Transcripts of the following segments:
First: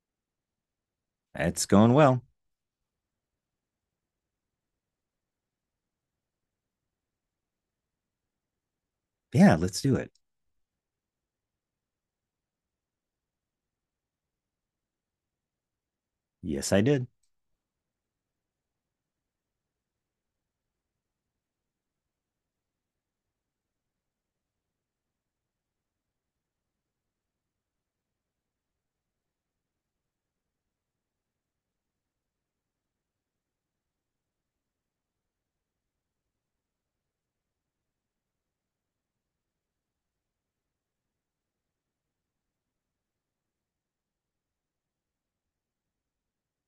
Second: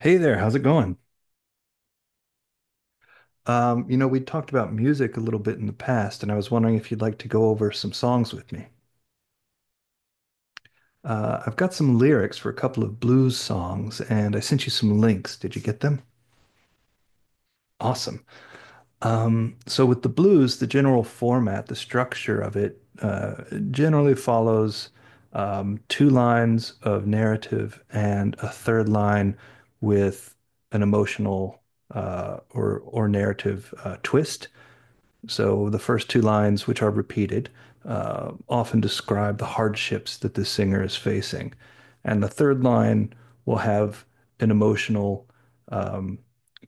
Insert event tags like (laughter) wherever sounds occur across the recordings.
Hey there, how's it going? It's going well. We talked about music a little bit in the past, and I was wondering if you'd like to go over some songs with me. Yeah, let's do it. I've got some lyrics for a couple of blues songs, and I sent you some links. Did you get them? Yes, I did. Awesome. So with the blues, the general format, the structure of it, generally follows two lines of narrative and a third line with an emotional or narrative twist. So the first two lines, which are repeated, often describe the hardships that the singer is facing. And the third line will have an emotional um,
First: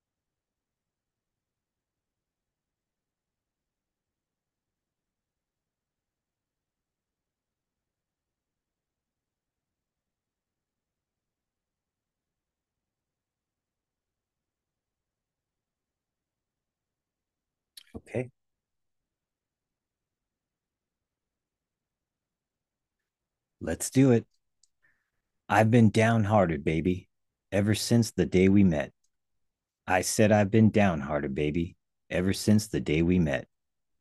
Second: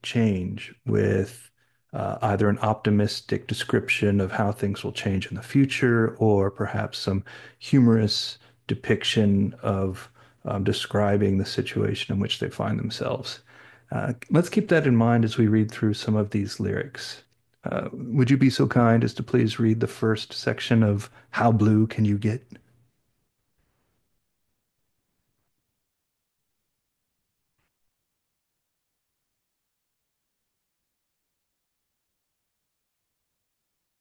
change with either an optimistic description of how things will change in the future or perhaps some humorous depiction of describing the situation in which they find themselves. Let's keep that in mind as we read through some of these lyrics. Okay. Would you be so kind as to please read the first section of How Blue Can You Get? Let's do it. I've been downhearted, baby, ever since the day we met. I said I've been downhearted, baby, ever since the day we met.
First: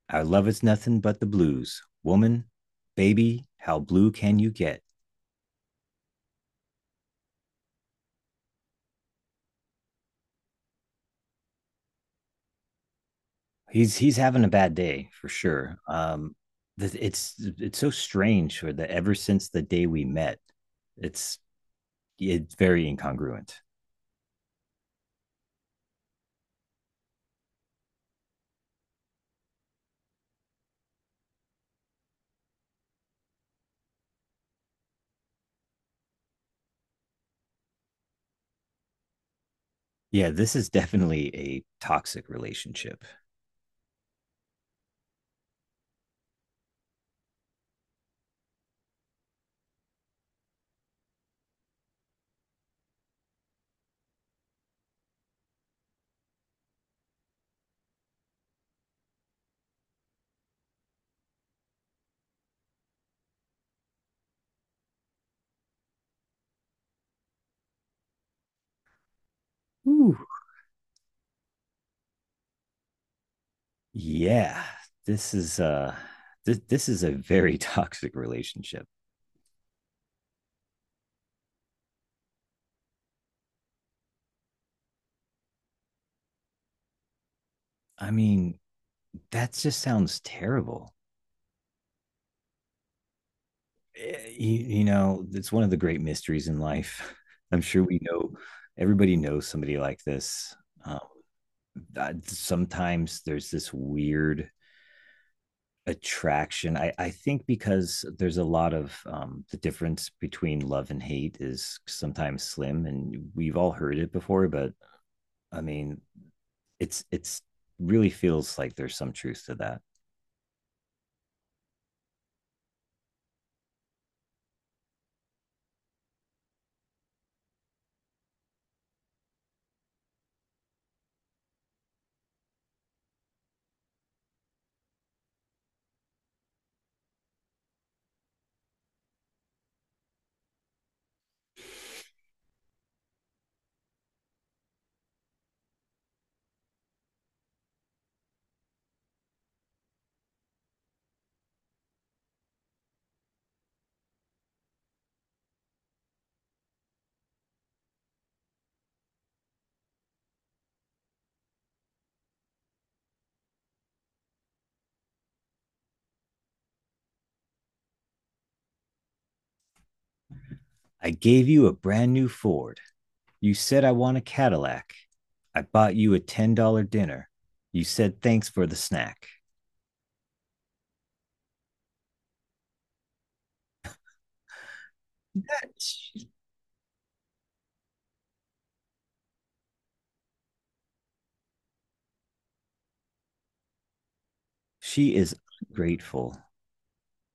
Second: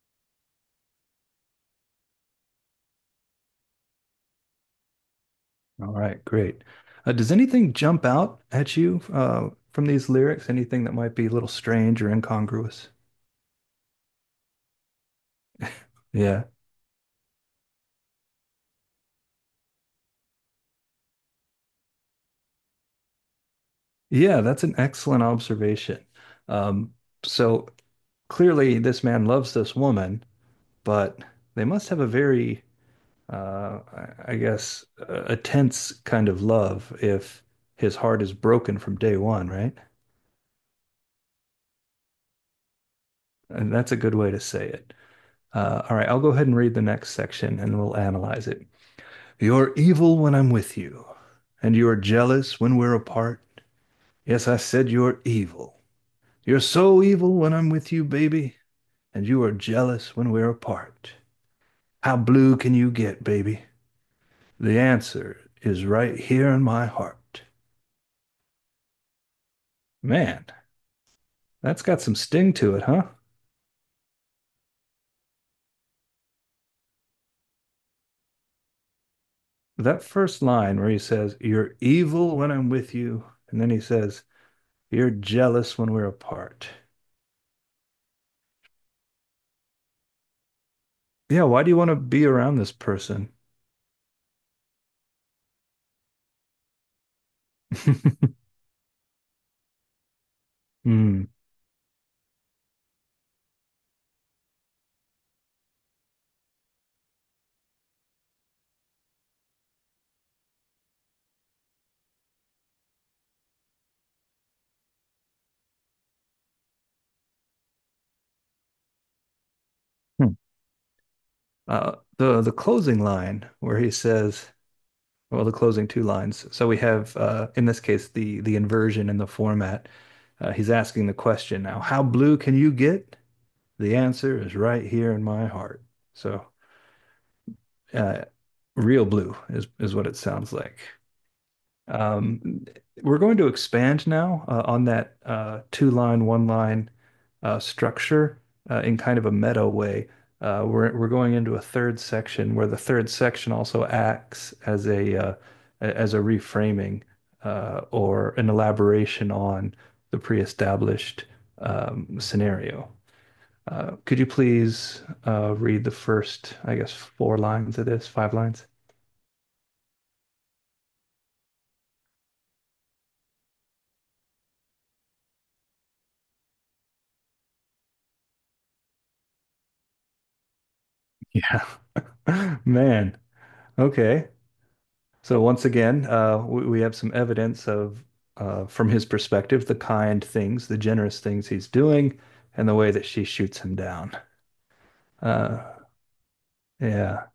Our love is nothing but the blues. Woman, baby, how blue can you get? All right, great. Does anything jump out at you from these lyrics? Anything that might be a little strange or incongruous? He's having a bad day for sure. Um Yeah. it's it's so strange for the ever since the day we met. It's it's very incongruent. Yeah, that's an excellent observation. Um, so clearly, this man loves this woman, but they must have a very, I guess, a tense kind of love if his heart is broken from day one, right? Yeah, this is definitely a toxic relationship. And that's a good way to say it. All right, I'll go ahead and read the next section and we'll analyze it. You're evil when I'm with you, and you are jealous when we're apart. Yes, I said you're evil. You're so evil when I'm with you, baby, and you are jealous when we're apart. How blue can you get, baby? The answer is right here in my heart. Ooh. Man, that's got some sting to it, huh? Yeah, this is uh this is a very (laughs) toxic relationship. That first line where he says, You're evil when I'm with you, and then he says, You're jealous when we're apart. I mean, that just sounds terrible. Yeah, why do you want to be around this person? It's one of the great mysteries in life. (laughs) I'm (laughs) sure we Mm. know everybody knows somebody like this. Um, Hmm. Sometimes there's this weird attraction. I think because there's a lot of the difference between love and hate is sometimes slim, and we've all heard it before. But I mean, it's really feels like there's some truth to that. The closing line where he says, well, the closing two lines. So we have, in this case, the inversion in the format. He's asking the question now, how blue can you get? The answer is right here in my heart. So, uh, real blue is what it sounds like. Um, we're going to expand now on that two line, one line structure in kind of a meta way. We're going into a third section where the third section also acts as a reframing or an elaboration on the pre-established scenario. Could you please read the first, I guess, four lines of this, five lines? I gave you a brand new Ford. You said I want a Cadillac. I bought you a $10 dinner. You said thanks for the snack. Yeah. (laughs) Man, okay. So once again, we have some evidence of, from his perspective, the kind things, the generous things he's doing, and the way that she shoots him down. She is Uh, grateful. yeah,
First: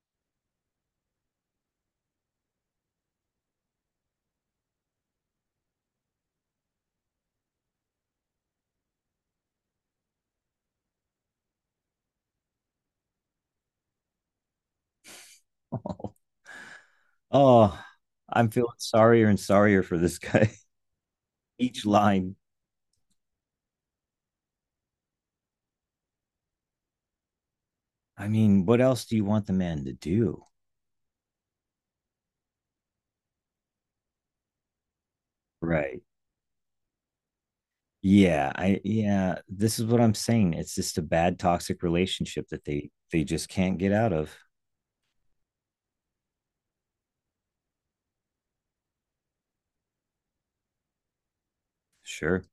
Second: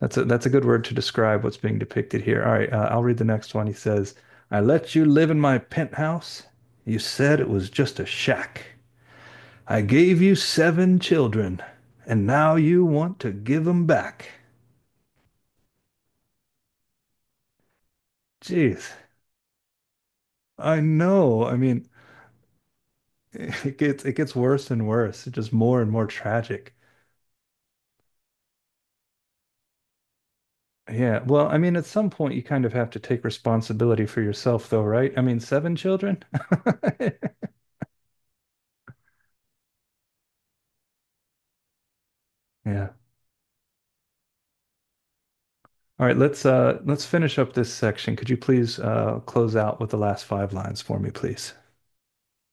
that's a good word to describe what's being depicted here. All right, I'll read the next one. He says, "I let you live in my penthouse. You said it was just a shack. I gave you seven children, and now you want to give 'em back. (laughs) Oh, oh, I'm feeling Jeez, sorrier and sorrier for this guy. I know. I (laughs) Each mean." line. It gets worse and worse. It's just more and more tragic. I mean, what else do you want the man to do? Yeah. Well, I mean, at some point you kind of have to take responsibility for yourself though, right? I mean, seven Right. children? (laughs) Yeah, this is what I'm saying. It's just a bad toxic relationship that they Yeah. they just can't get out of. All right, let's finish up this section. Could you please close out with the last five lines for me, please? Sure.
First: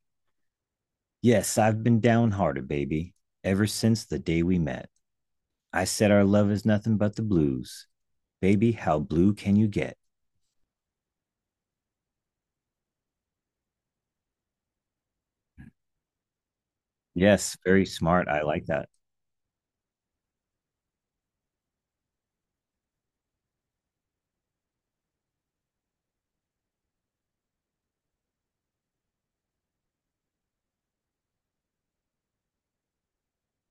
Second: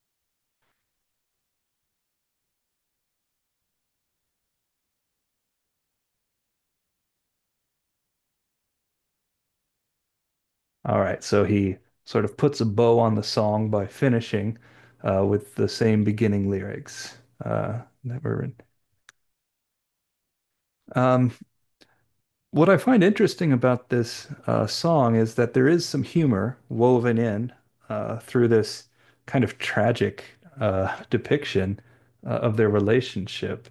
Yes, I've been downhearted, baby, ever since the day we met. I said our love is nothing but the blues. Baby, how blue can you get? All right. So he sort of puts a bow on the song by finishing with the same beginning lyrics. Yes, very smart. Never I written. like that. Um What I find interesting about this song is that there is some humor woven in through this kind of tragic depiction of their relationship.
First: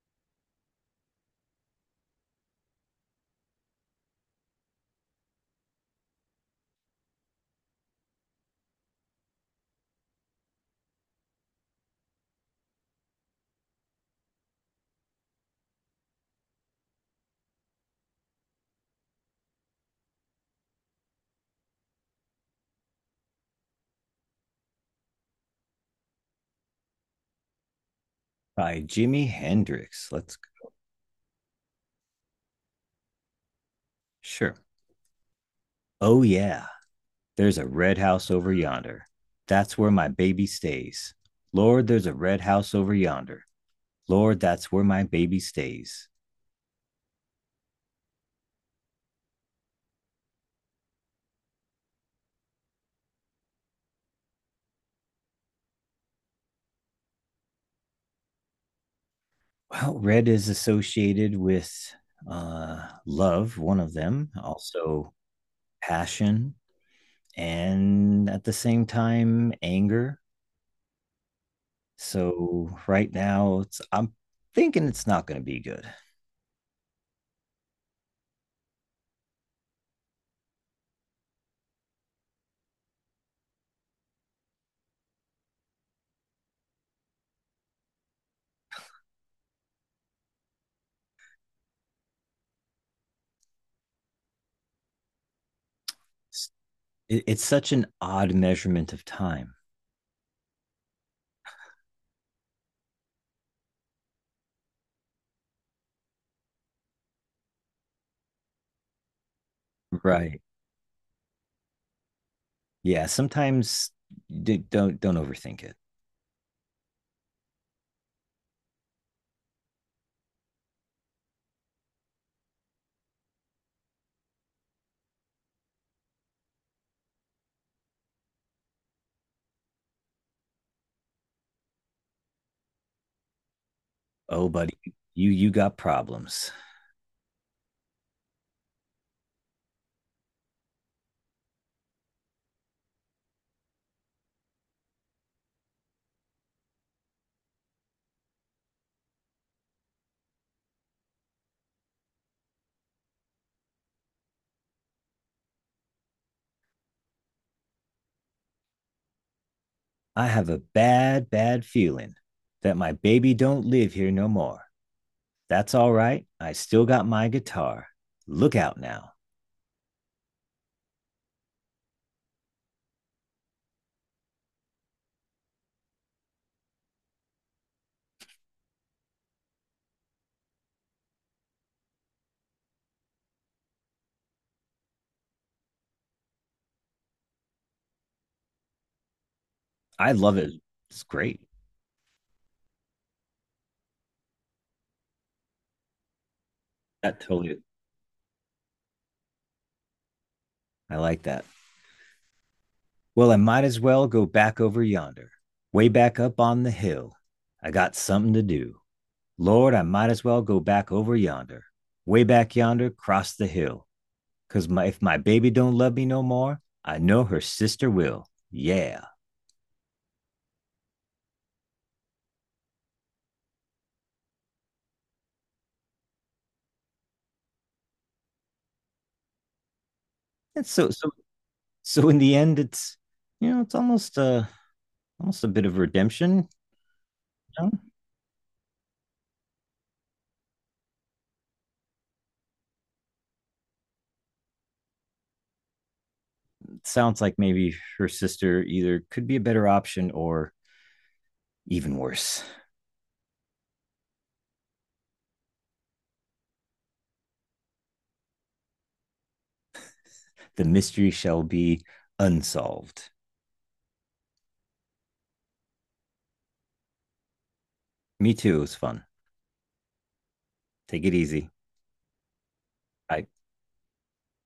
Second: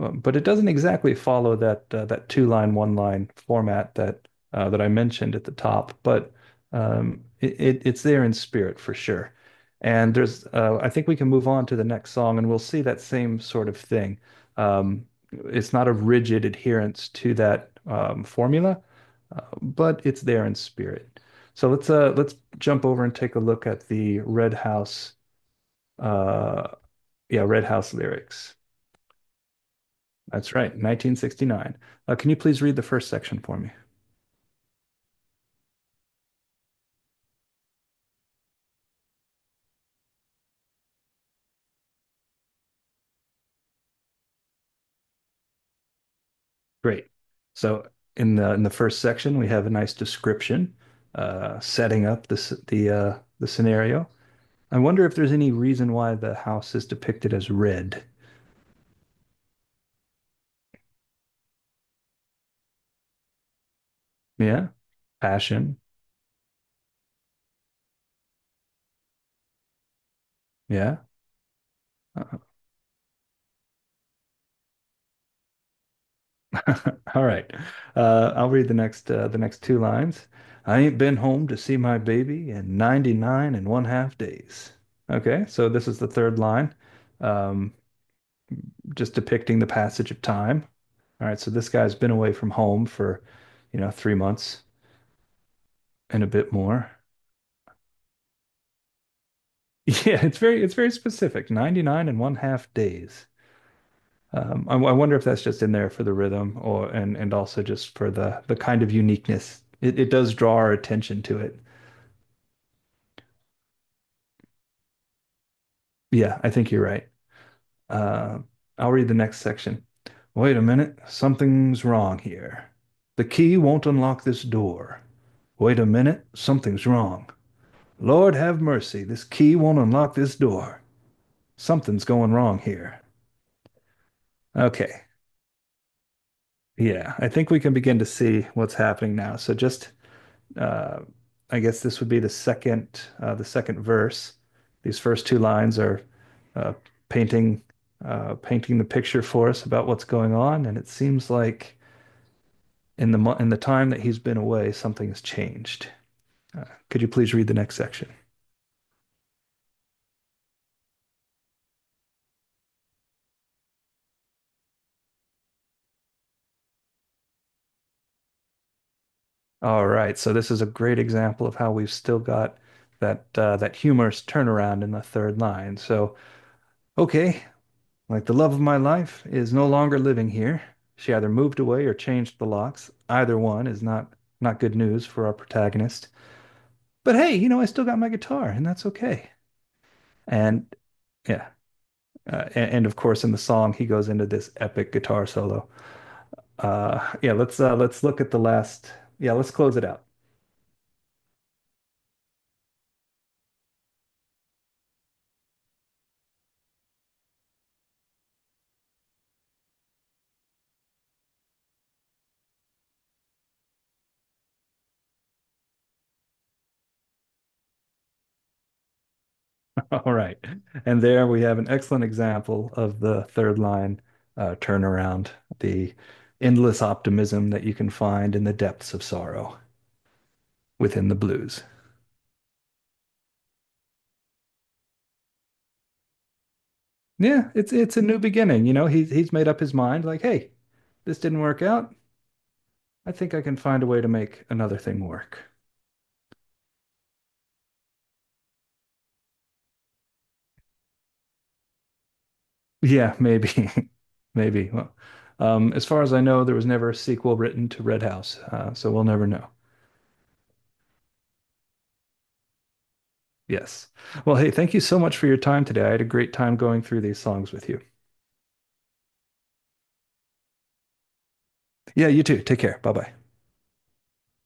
But it doesn't exactly follow that that two line, one line format that that I mentioned at the top. But it's there in spirit for sure. And there's, I think we can move on to the next song, and we'll see that same sort of thing. Um, it's not a rigid adherence to that formula, but it's there in spirit. So let's jump over and take a look at the Red House. Uh, yeah, Red House lyrics. By Jimi Hendrix. Let's That's right, 1969. Can you please read the first section for me? sure. Oh yeah. There's a red house over yonder. That's where my baby stays. Lord, there's a red house over yonder. Lord, that's where my baby stays. Great. So in the first section, we have a nice description, setting up the scenario. I wonder if there's any reason why the house is depicted as red. Well, red is associated with love, one of them, Yeah, also passion. passion, and at the same time anger. Yeah, uh, So right now, I'm thinking it's not going to be good. all right. I'll read the next two lines. I ain't been home to see my baby in 99 and one half days. Okay, so this is the third line, um, just depicting the passage of time. All right, so this guy's been away from home for, you know, 3 months and a It's, bit more. (laughs) it's such an odd measurement of time. Yeah, it's very specific. 99 and one half days. I wonder if that's just in there for the rhythm or and also just for the kind of uniqueness. It does Right. draw our attention to it. Yeah. Sometimes don't overthink it. Yeah, I think you're right. Uh, I'll read the next section. Wait a minute, something's wrong here. The key won't unlock this door. Wait a minute, something's wrong. Lord have mercy, this key won't unlock this door. Something's going wrong here. Oh, buddy, Okay, you got problems. yeah, I think we can begin to see what's happening now. So just uh, I guess this would be the second verse. These first two lines are uh, painting painting the picture for us about what's going on, and it seems like in the time that he's been away, something has changed. Could you please read the next section? I have a bad bad feeling that my baby don't live here no more. That's all right. I still got my guitar. Look out now. All right, so this is a great example of how we've still got that that humorous turnaround in the third line. So okay, like the love of my life is no longer living here. She either moved away or changed the locks. Either one is not good news for our protagonist. But hey, you know, I still got my guitar, and that's okay. I love it. And It's great. yeah, and of course, in the song, he goes into this epic guitar solo. That totally. Let's look at the last. Yeah, let's close it out. I like that. Well, I might as well go back over yonder, way back up on the hill. I got something to do. Lord, I might as well go back over yonder, way back yonder, cross the hill. 'Cause if my baby don't love me no more, I know her sister will. Yeah. (laughs) All right, and there we have an excellent example of the third line turnaround, the endless optimism that you can find in the depths of sorrow And so, within so, the blues. so in the end, it's almost a, bit of redemption. You Yeah, know? It's a new beginning. You know, he's made up his mind. Like, hey, this didn't work out. I think I can find a way to make another thing work. It sounds like maybe her sister either could be a better option or even worse. Yeah, maybe, (laughs) maybe. Well, as far as I know, there was never a sequel written to Red House, so we'll never know. The mystery shall be unsolved. Yes. Well, hey, thank you so much for your time today. I had a great time going through these songs with you. Me too. It was fun. Take it easy. Yeah, you too. Take care. Bye bye. Bye.